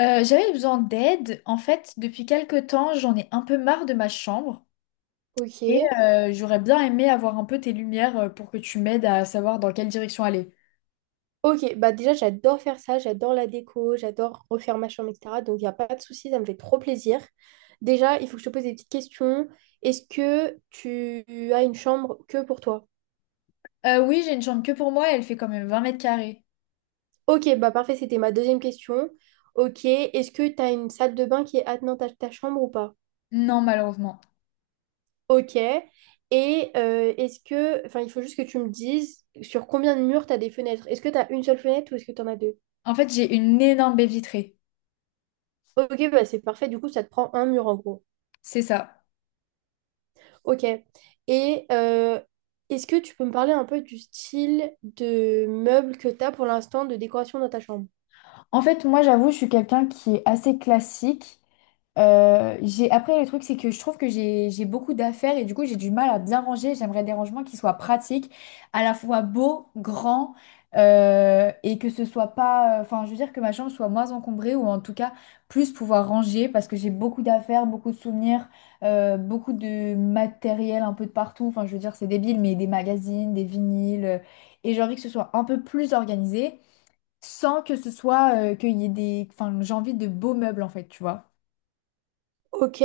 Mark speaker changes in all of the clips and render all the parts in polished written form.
Speaker 1: J'avais besoin d'aide. En fait, depuis quelque temps, j'en ai un peu marre de ma chambre et
Speaker 2: Ok.
Speaker 1: j'aurais bien aimé avoir un peu tes lumières pour que tu m'aides à savoir dans quelle direction aller.
Speaker 2: Ok, bah déjà j'adore faire ça, j'adore la déco, j'adore refaire ma chambre, etc. Donc il n'y a pas de souci, ça me fait trop plaisir. Déjà, il faut que je te pose des petites questions. Est-ce que tu as une chambre que pour toi?
Speaker 1: Oui, j'ai une chambre que pour moi et elle fait quand même 20 m².
Speaker 2: Ok, bah parfait, c'était ma deuxième question. Ok, est-ce que tu as une salle de bain qui est attenante à ta chambre ou pas?
Speaker 1: Non, malheureusement.
Speaker 2: Ok. Et est-ce que, enfin il faut juste que tu me dises sur combien de murs tu as des fenêtres. Est-ce que tu as une seule fenêtre ou est-ce que tu en as deux?
Speaker 1: En fait, j'ai une énorme baie vitrée.
Speaker 2: Ok, bah c'est parfait, du coup ça te prend un mur en gros.
Speaker 1: C'est ça.
Speaker 2: Ok. Et est-ce que tu peux me parler un peu du style de meubles que tu as pour l'instant de décoration dans ta chambre?
Speaker 1: En fait, moi, j'avoue, je suis quelqu'un qui est assez classique. Après, le truc, c'est que je trouve que j'ai beaucoup d'affaires et du coup, j'ai du mal à bien ranger. J'aimerais des rangements qui soient pratiques, à la fois beaux, grands, et que ce soit pas... Enfin, je veux dire que ma chambre soit moins encombrée ou en tout cas plus pouvoir ranger parce que j'ai beaucoup d'affaires, beaucoup de souvenirs, beaucoup de matériel un peu de partout. Enfin, je veux dire, c'est débile, mais des magazines, des vinyles. Et j'ai envie que ce soit un peu plus organisé sans que ce soit qu'il y ait Enfin, j'ai envie de beaux meubles, en fait, tu vois.
Speaker 2: Ok.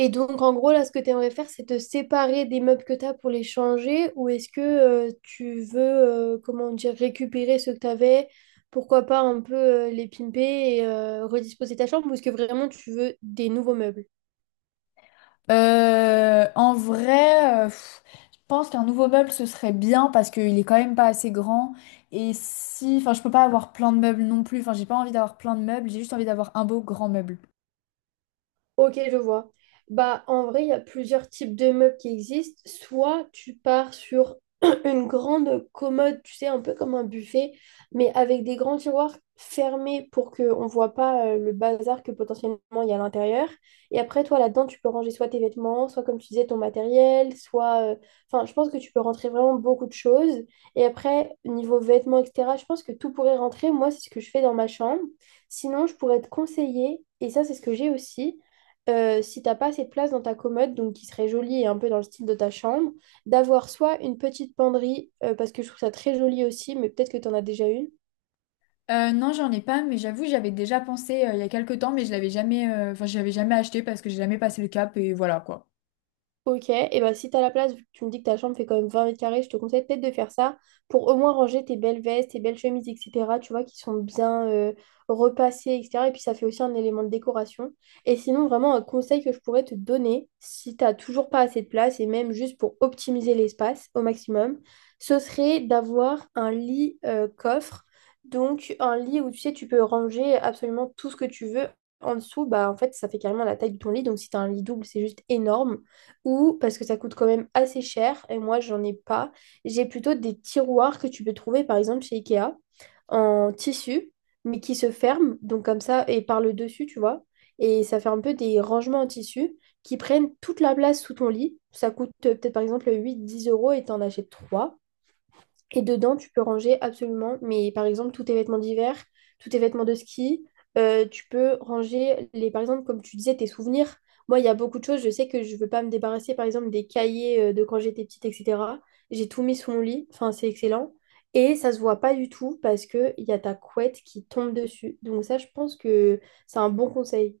Speaker 2: Et donc, en gros, là, ce que tu aimerais faire, c'est te séparer des meubles que tu as pour les changer ou est-ce que tu veux, comment dire, récupérer ceux que tu avais, pourquoi pas un peu les pimper et redisposer ta chambre ou est-ce que vraiment tu veux des nouveaux meubles?
Speaker 1: Euh, en vrai, euh, pff, je pense qu'un nouveau meuble, ce serait bien parce qu'il est quand même pas assez grand. Et si... Enfin, je peux pas avoir plein de meubles non plus. Enfin, j'ai pas envie d'avoir plein de meubles, j'ai juste envie d'avoir un beau grand meuble.
Speaker 2: Ok, je vois. Bah, en vrai, il y a plusieurs types de meubles qui existent. Soit tu pars sur une grande commode, tu sais, un peu comme un buffet, mais avec des grands tiroirs fermés pour qu'on ne voit pas le bazar que potentiellement il y a à l'intérieur. Et après, toi, là-dedans, tu peux ranger soit tes vêtements, soit, comme tu disais, ton matériel, soit enfin, je pense que tu peux rentrer vraiment beaucoup de choses. Et après, niveau vêtements, etc., je pense que tout pourrait rentrer. Moi, c'est ce que je fais dans ma chambre. Sinon, je pourrais te conseiller, et ça, c'est ce que j'ai aussi si t'as pas assez de place dans ta commode, donc qui serait jolie et un peu dans le style de ta chambre, d'avoir soit une petite penderie, parce que je trouve ça très joli aussi, mais peut-être que tu en as déjà une.
Speaker 1: Non, j'en ai pas, mais j'avoue, j'avais déjà pensé il y a quelques temps, mais je l'avais jamais, enfin, je l'avais jamais acheté parce que j'ai jamais passé le cap et voilà quoi.
Speaker 2: Ok, et bah si t'as la place, vu que tu me dis que ta chambre fait quand même 20 m², je te conseille peut-être de faire ça pour au moins ranger tes belles vestes, tes belles chemises, etc. Tu vois, qui sont bien repassées, etc. Et puis ça fait aussi un élément de décoration. Et sinon, vraiment, un conseil que je pourrais te donner, si t'as toujours pas assez de place, et même juste pour optimiser l'espace au maximum, ce serait d'avoir un lit coffre. Donc un lit où tu sais, tu peux ranger absolument tout ce que tu veux. En dessous, bah en fait, ça fait carrément la taille de ton lit. Donc si t'as un lit double, c'est juste énorme ou parce que ça coûte quand même assez cher et moi j'en ai pas. J'ai plutôt des tiroirs que tu peux trouver par exemple chez Ikea en tissu mais qui se ferment donc comme ça et par le dessus tu vois et ça fait un peu des rangements en tissu qui prennent toute la place sous ton lit. Ça coûte peut-être par exemple 8-10 euros et t'en achètes 3. Et dedans, tu peux ranger absolument, mais par exemple, tous tes vêtements d'hiver, tous tes vêtements de ski, tu peux ranger, les, par exemple, comme tu disais, tes souvenirs. Moi, il y a beaucoup de choses, je sais que je veux pas me débarrasser, par exemple, des cahiers de quand j'étais petite, etc. J'ai tout mis sous mon lit, enfin, c'est excellent. Et ça se voit pas du tout parce qu'il y a ta couette qui tombe dessus. Donc ça, je pense que c'est un bon conseil.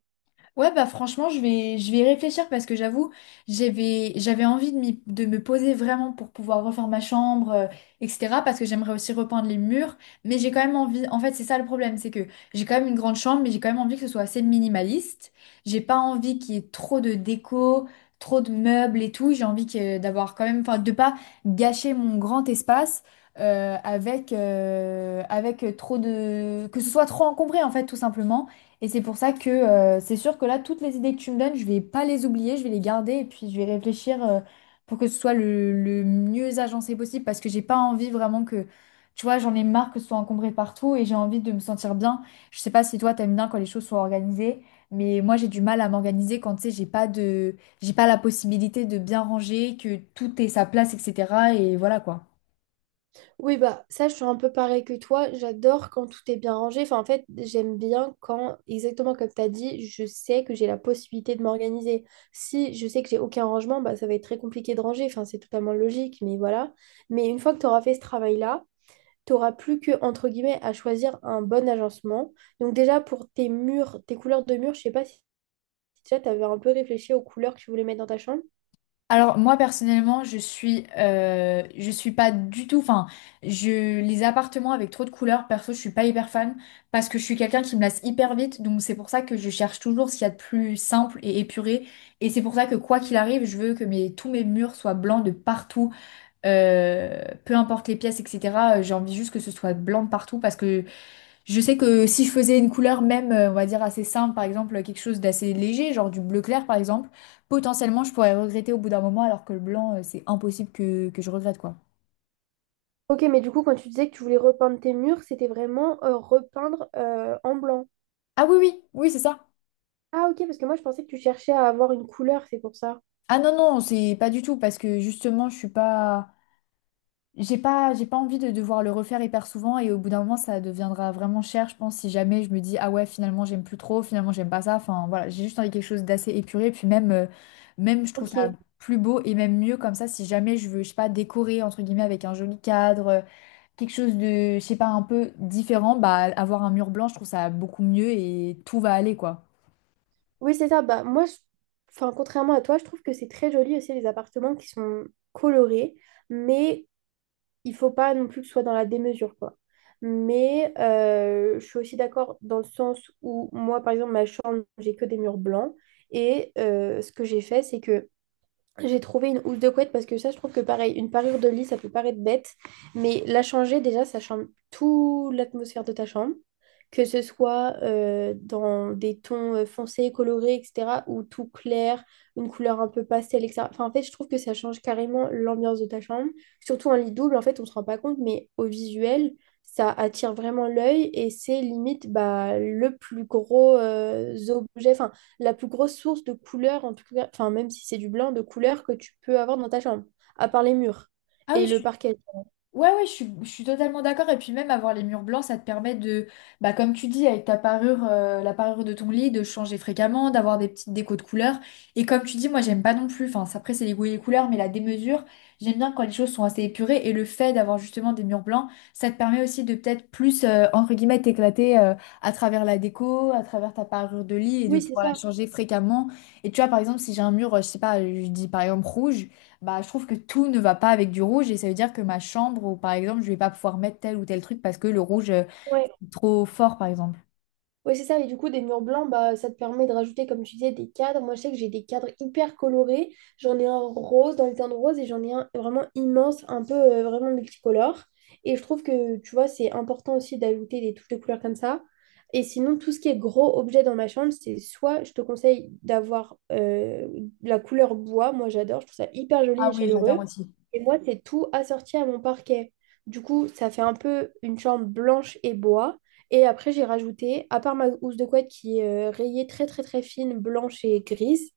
Speaker 1: Ouais, bah franchement, je vais y réfléchir parce que j'avoue, j'avais envie de me poser vraiment pour pouvoir refaire ma chambre, etc. Parce que j'aimerais aussi repeindre les murs. Mais j'ai quand même envie, en fait, c'est ça le problème, c'est que j'ai quand même une grande chambre, mais j'ai quand même envie que ce soit assez minimaliste. J'ai pas envie qu'il y ait trop de déco, trop de meubles et tout. J'ai envie d'avoir quand même, enfin, de pas gâcher mon grand espace, avec trop de... que ce soit trop encombré en fait tout simplement. Et c'est pour ça que c'est sûr que là, toutes les idées que tu me donnes, je vais pas les oublier, je vais les garder et puis je vais réfléchir pour que ce soit le mieux agencé possible parce que j'ai pas envie vraiment que, tu vois, j'en ai marre que ce soit encombré partout et j'ai envie de me sentir bien. Je sais pas si toi, t'aimes bien quand les choses sont organisées, mais moi, j'ai du mal à m'organiser quand, tu sais, j'ai pas la possibilité de bien ranger, que tout ait sa place, etc. Et voilà quoi.
Speaker 2: Oui, bah ça, je suis un peu pareil que toi. J'adore quand tout est bien rangé. Enfin, en fait, j'aime bien quand, exactement comme tu as dit, je sais que j'ai la possibilité de m'organiser. Si je sais que j'ai aucun rangement, bah, ça va être très compliqué de ranger. Enfin, c'est totalement logique, mais voilà. Mais une fois que tu auras fait ce travail-là, tu n'auras plus que, entre guillemets, à choisir un bon agencement. Donc déjà, pour tes murs, tes couleurs de murs, je sais pas si déjà tu avais un peu réfléchi aux couleurs que tu voulais mettre dans ta chambre.
Speaker 1: Alors moi personnellement, je suis pas du tout. Enfin, je les appartements avec trop de couleurs, perso, je suis pas hyper fan parce que je suis quelqu'un qui me lasse hyper vite. Donc c'est pour ça que je cherche toujours ce qu'il y a de plus simple et épuré. Et c'est pour ça que quoi qu'il arrive, je veux que tous mes murs soient blancs de partout, peu importe les pièces, etc. J'ai envie juste que ce soit blanc de partout parce que je sais que si je faisais une couleur même, on va dire assez simple, par exemple quelque chose d'assez léger, genre du bleu clair par exemple, potentiellement je pourrais regretter au bout d'un moment alors que le blanc, c'est impossible que je regrette quoi.
Speaker 2: Ok, mais du coup, quand tu disais que tu voulais repeindre tes murs, c'était vraiment repeindre en blanc.
Speaker 1: Ah oui, c'est ça.
Speaker 2: Ah ok, parce que moi je pensais que tu cherchais à avoir une couleur, c'est pour ça.
Speaker 1: Ah non, c'est pas du tout parce que justement je suis pas... j'ai pas envie de devoir le refaire hyper souvent et au bout d'un moment ça deviendra vraiment cher, je pense, si jamais je me dis ah ouais finalement j'aime plus trop, finalement j'aime pas ça, enfin voilà, j'ai juste envie de quelque chose d'assez épuré, et puis même, même je trouve ça
Speaker 2: Ok.
Speaker 1: plus beau et même mieux comme ça si jamais je veux, je sais pas, décorer entre guillemets avec un joli cadre, quelque chose de, je sais pas, un peu différent, bah avoir un mur blanc, je trouve ça beaucoup mieux et tout va aller quoi.
Speaker 2: Oui, c'est ça. Bah moi, enfin, contrairement à toi, je trouve que c'est très joli aussi les appartements qui sont colorés, mais il faut pas non plus que ce soit dans la démesure, quoi. Mais je suis aussi d'accord dans le sens où moi, par exemple, ma chambre, j'ai que des murs blancs. Et ce que j'ai fait, c'est que j'ai trouvé une housse de couette parce que ça, je trouve que pareil, une parure de lit, ça peut paraître bête, mais la changer, déjà, ça change toute l'atmosphère de ta chambre, que ce soit dans des tons foncés, colorés, etc., ou tout clair, une couleur un peu pastel, etc. Enfin, en fait, je trouve que ça change carrément l'ambiance de ta chambre, surtout un lit double, en fait, on se rend pas compte, mais au visuel, ça attire vraiment l'œil et c'est limite bah, le plus gros objet. Enfin, la plus grosse source de couleur, en tout cas, enfin, même si c'est du blanc, de couleur que tu peux avoir dans ta chambre, à part les murs
Speaker 1: Ah oui,
Speaker 2: et
Speaker 1: je
Speaker 2: le
Speaker 1: suis
Speaker 2: parquet.
Speaker 1: ouais, ouais, je suis totalement d'accord. Et puis même avoir les murs blancs, ça te permet de, bah, comme tu dis, avec ta parure, la parure de ton lit, de changer fréquemment, d'avoir des petites décos de couleurs. Et comme tu dis, moi, j'aime pas non plus, enfin, ça, après, c'est les goûts et les couleurs, mais la démesure, j'aime bien quand les choses sont assez épurées. Et le fait d'avoir justement des murs blancs, ça te permet aussi de peut-être plus, entre guillemets, t'éclater, à travers la déco, à travers ta parure de lit et de
Speaker 2: Oui, c'est
Speaker 1: pouvoir la
Speaker 2: ça.
Speaker 1: changer fréquemment. Et tu vois, par exemple, si j'ai un mur, je sais pas, je dis par exemple rouge. Bah, je trouve que tout ne va pas avec du rouge et ça veut dire que ma chambre, ou par exemple, je vais pas pouvoir mettre tel ou tel truc parce que le rouge est trop fort, par exemple.
Speaker 2: Oui, c'est ça. Et du coup, des murs blancs, bah, ça te permet de rajouter, comme tu disais, des cadres. Moi, je sais que j'ai des cadres hyper colorés. J'en ai un rose dans le les de rose et j'en ai un vraiment immense, un peu vraiment multicolore. Et je trouve que, tu vois, c'est important aussi d'ajouter des touches de couleurs comme ça. Et sinon, tout ce qui est gros objet dans ma chambre, c'est soit je te conseille d'avoir la couleur bois. Moi, j'adore. Je trouve ça hyper joli
Speaker 1: Ah
Speaker 2: et
Speaker 1: oui, j'adore
Speaker 2: chaleureux.
Speaker 1: aussi.
Speaker 2: Et moi, c'est tout assorti à mon parquet. Du coup, ça fait un peu une chambre blanche et bois. Et après, j'ai rajouté, à part ma housse de couette qui est rayée très très très fine, blanche et grise,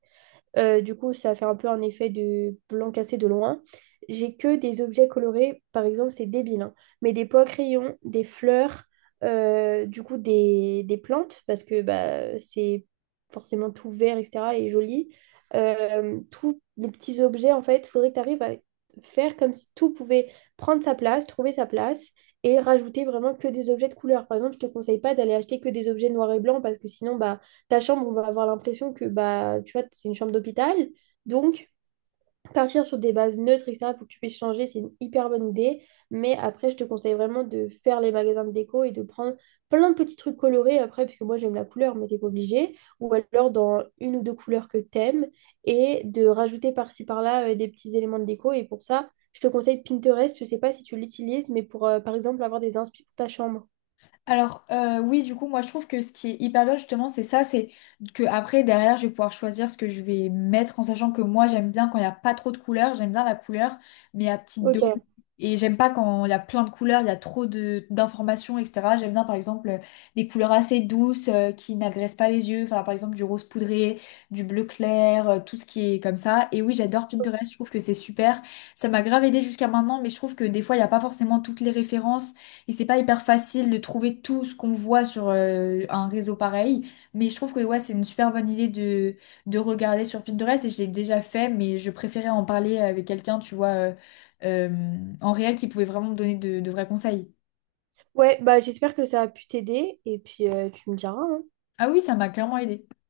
Speaker 2: du coup, ça fait un peu un effet de blanc cassé de loin. J'ai que des objets colorés, par exemple, c'est débile, hein, mais des pots à crayon, des fleurs, du coup, des plantes, parce que bah, c'est forcément tout vert, etc., et joli. Tous les petits objets, en fait, il faudrait que tu arrives à faire comme si tout pouvait prendre sa place, trouver sa place, et rajouter vraiment que des objets de couleur. Par exemple, je te conseille pas d'aller acheter que des objets noirs et blancs, parce que sinon, bah, ta chambre, on va avoir l'impression que bah, tu vois, c'est une chambre d'hôpital. Donc, partir sur des bases neutres, etc., pour que tu puisses changer, c'est une hyper bonne idée. Mais après, je te conseille vraiment de faire les magasins de déco et de prendre plein de petits trucs colorés après, parce que moi, j'aime la couleur, mais t'es pas obligé. Ou alors dans une ou deux couleurs que t'aimes et de rajouter par-ci par-là des petits éléments de déco. Et pour ça, je te conseille Pinterest. Je sais pas si tu l'utilises, mais pour, par exemple, avoir des inspi pour ta chambre.
Speaker 1: Alors oui, du coup, moi je trouve que ce qui est hyper bien justement, c'est ça, c'est que après derrière, je vais pouvoir choisir ce que je vais mettre en sachant que moi j'aime bien quand il n'y a pas trop de couleurs, j'aime bien la couleur, mais à petite dose.
Speaker 2: Ok.
Speaker 1: Et j'aime pas quand il y a plein de couleurs, il y a trop de d'informations, etc. J'aime bien par exemple des couleurs assez douces qui n'agressent pas les yeux, enfin par exemple du rose poudré, du bleu clair, tout ce qui est comme ça. Et oui, j'adore Pinterest, je trouve que c'est super. Ça m'a grave aidé jusqu'à maintenant, mais je trouve que des fois il n'y a pas forcément toutes les références. Et c'est pas hyper facile de trouver tout ce qu'on voit sur un réseau pareil, mais je trouve que ouais, c'est une super bonne idée de regarder sur Pinterest et je l'ai déjà fait, mais je préférais en parler avec quelqu'un, tu vois, en réel qui pouvait vraiment me donner de vrais conseils.
Speaker 2: Ouais, bah j'espère que ça a pu t'aider et puis tu me diras, hein.
Speaker 1: Ah oui, ça m'a clairement aidé.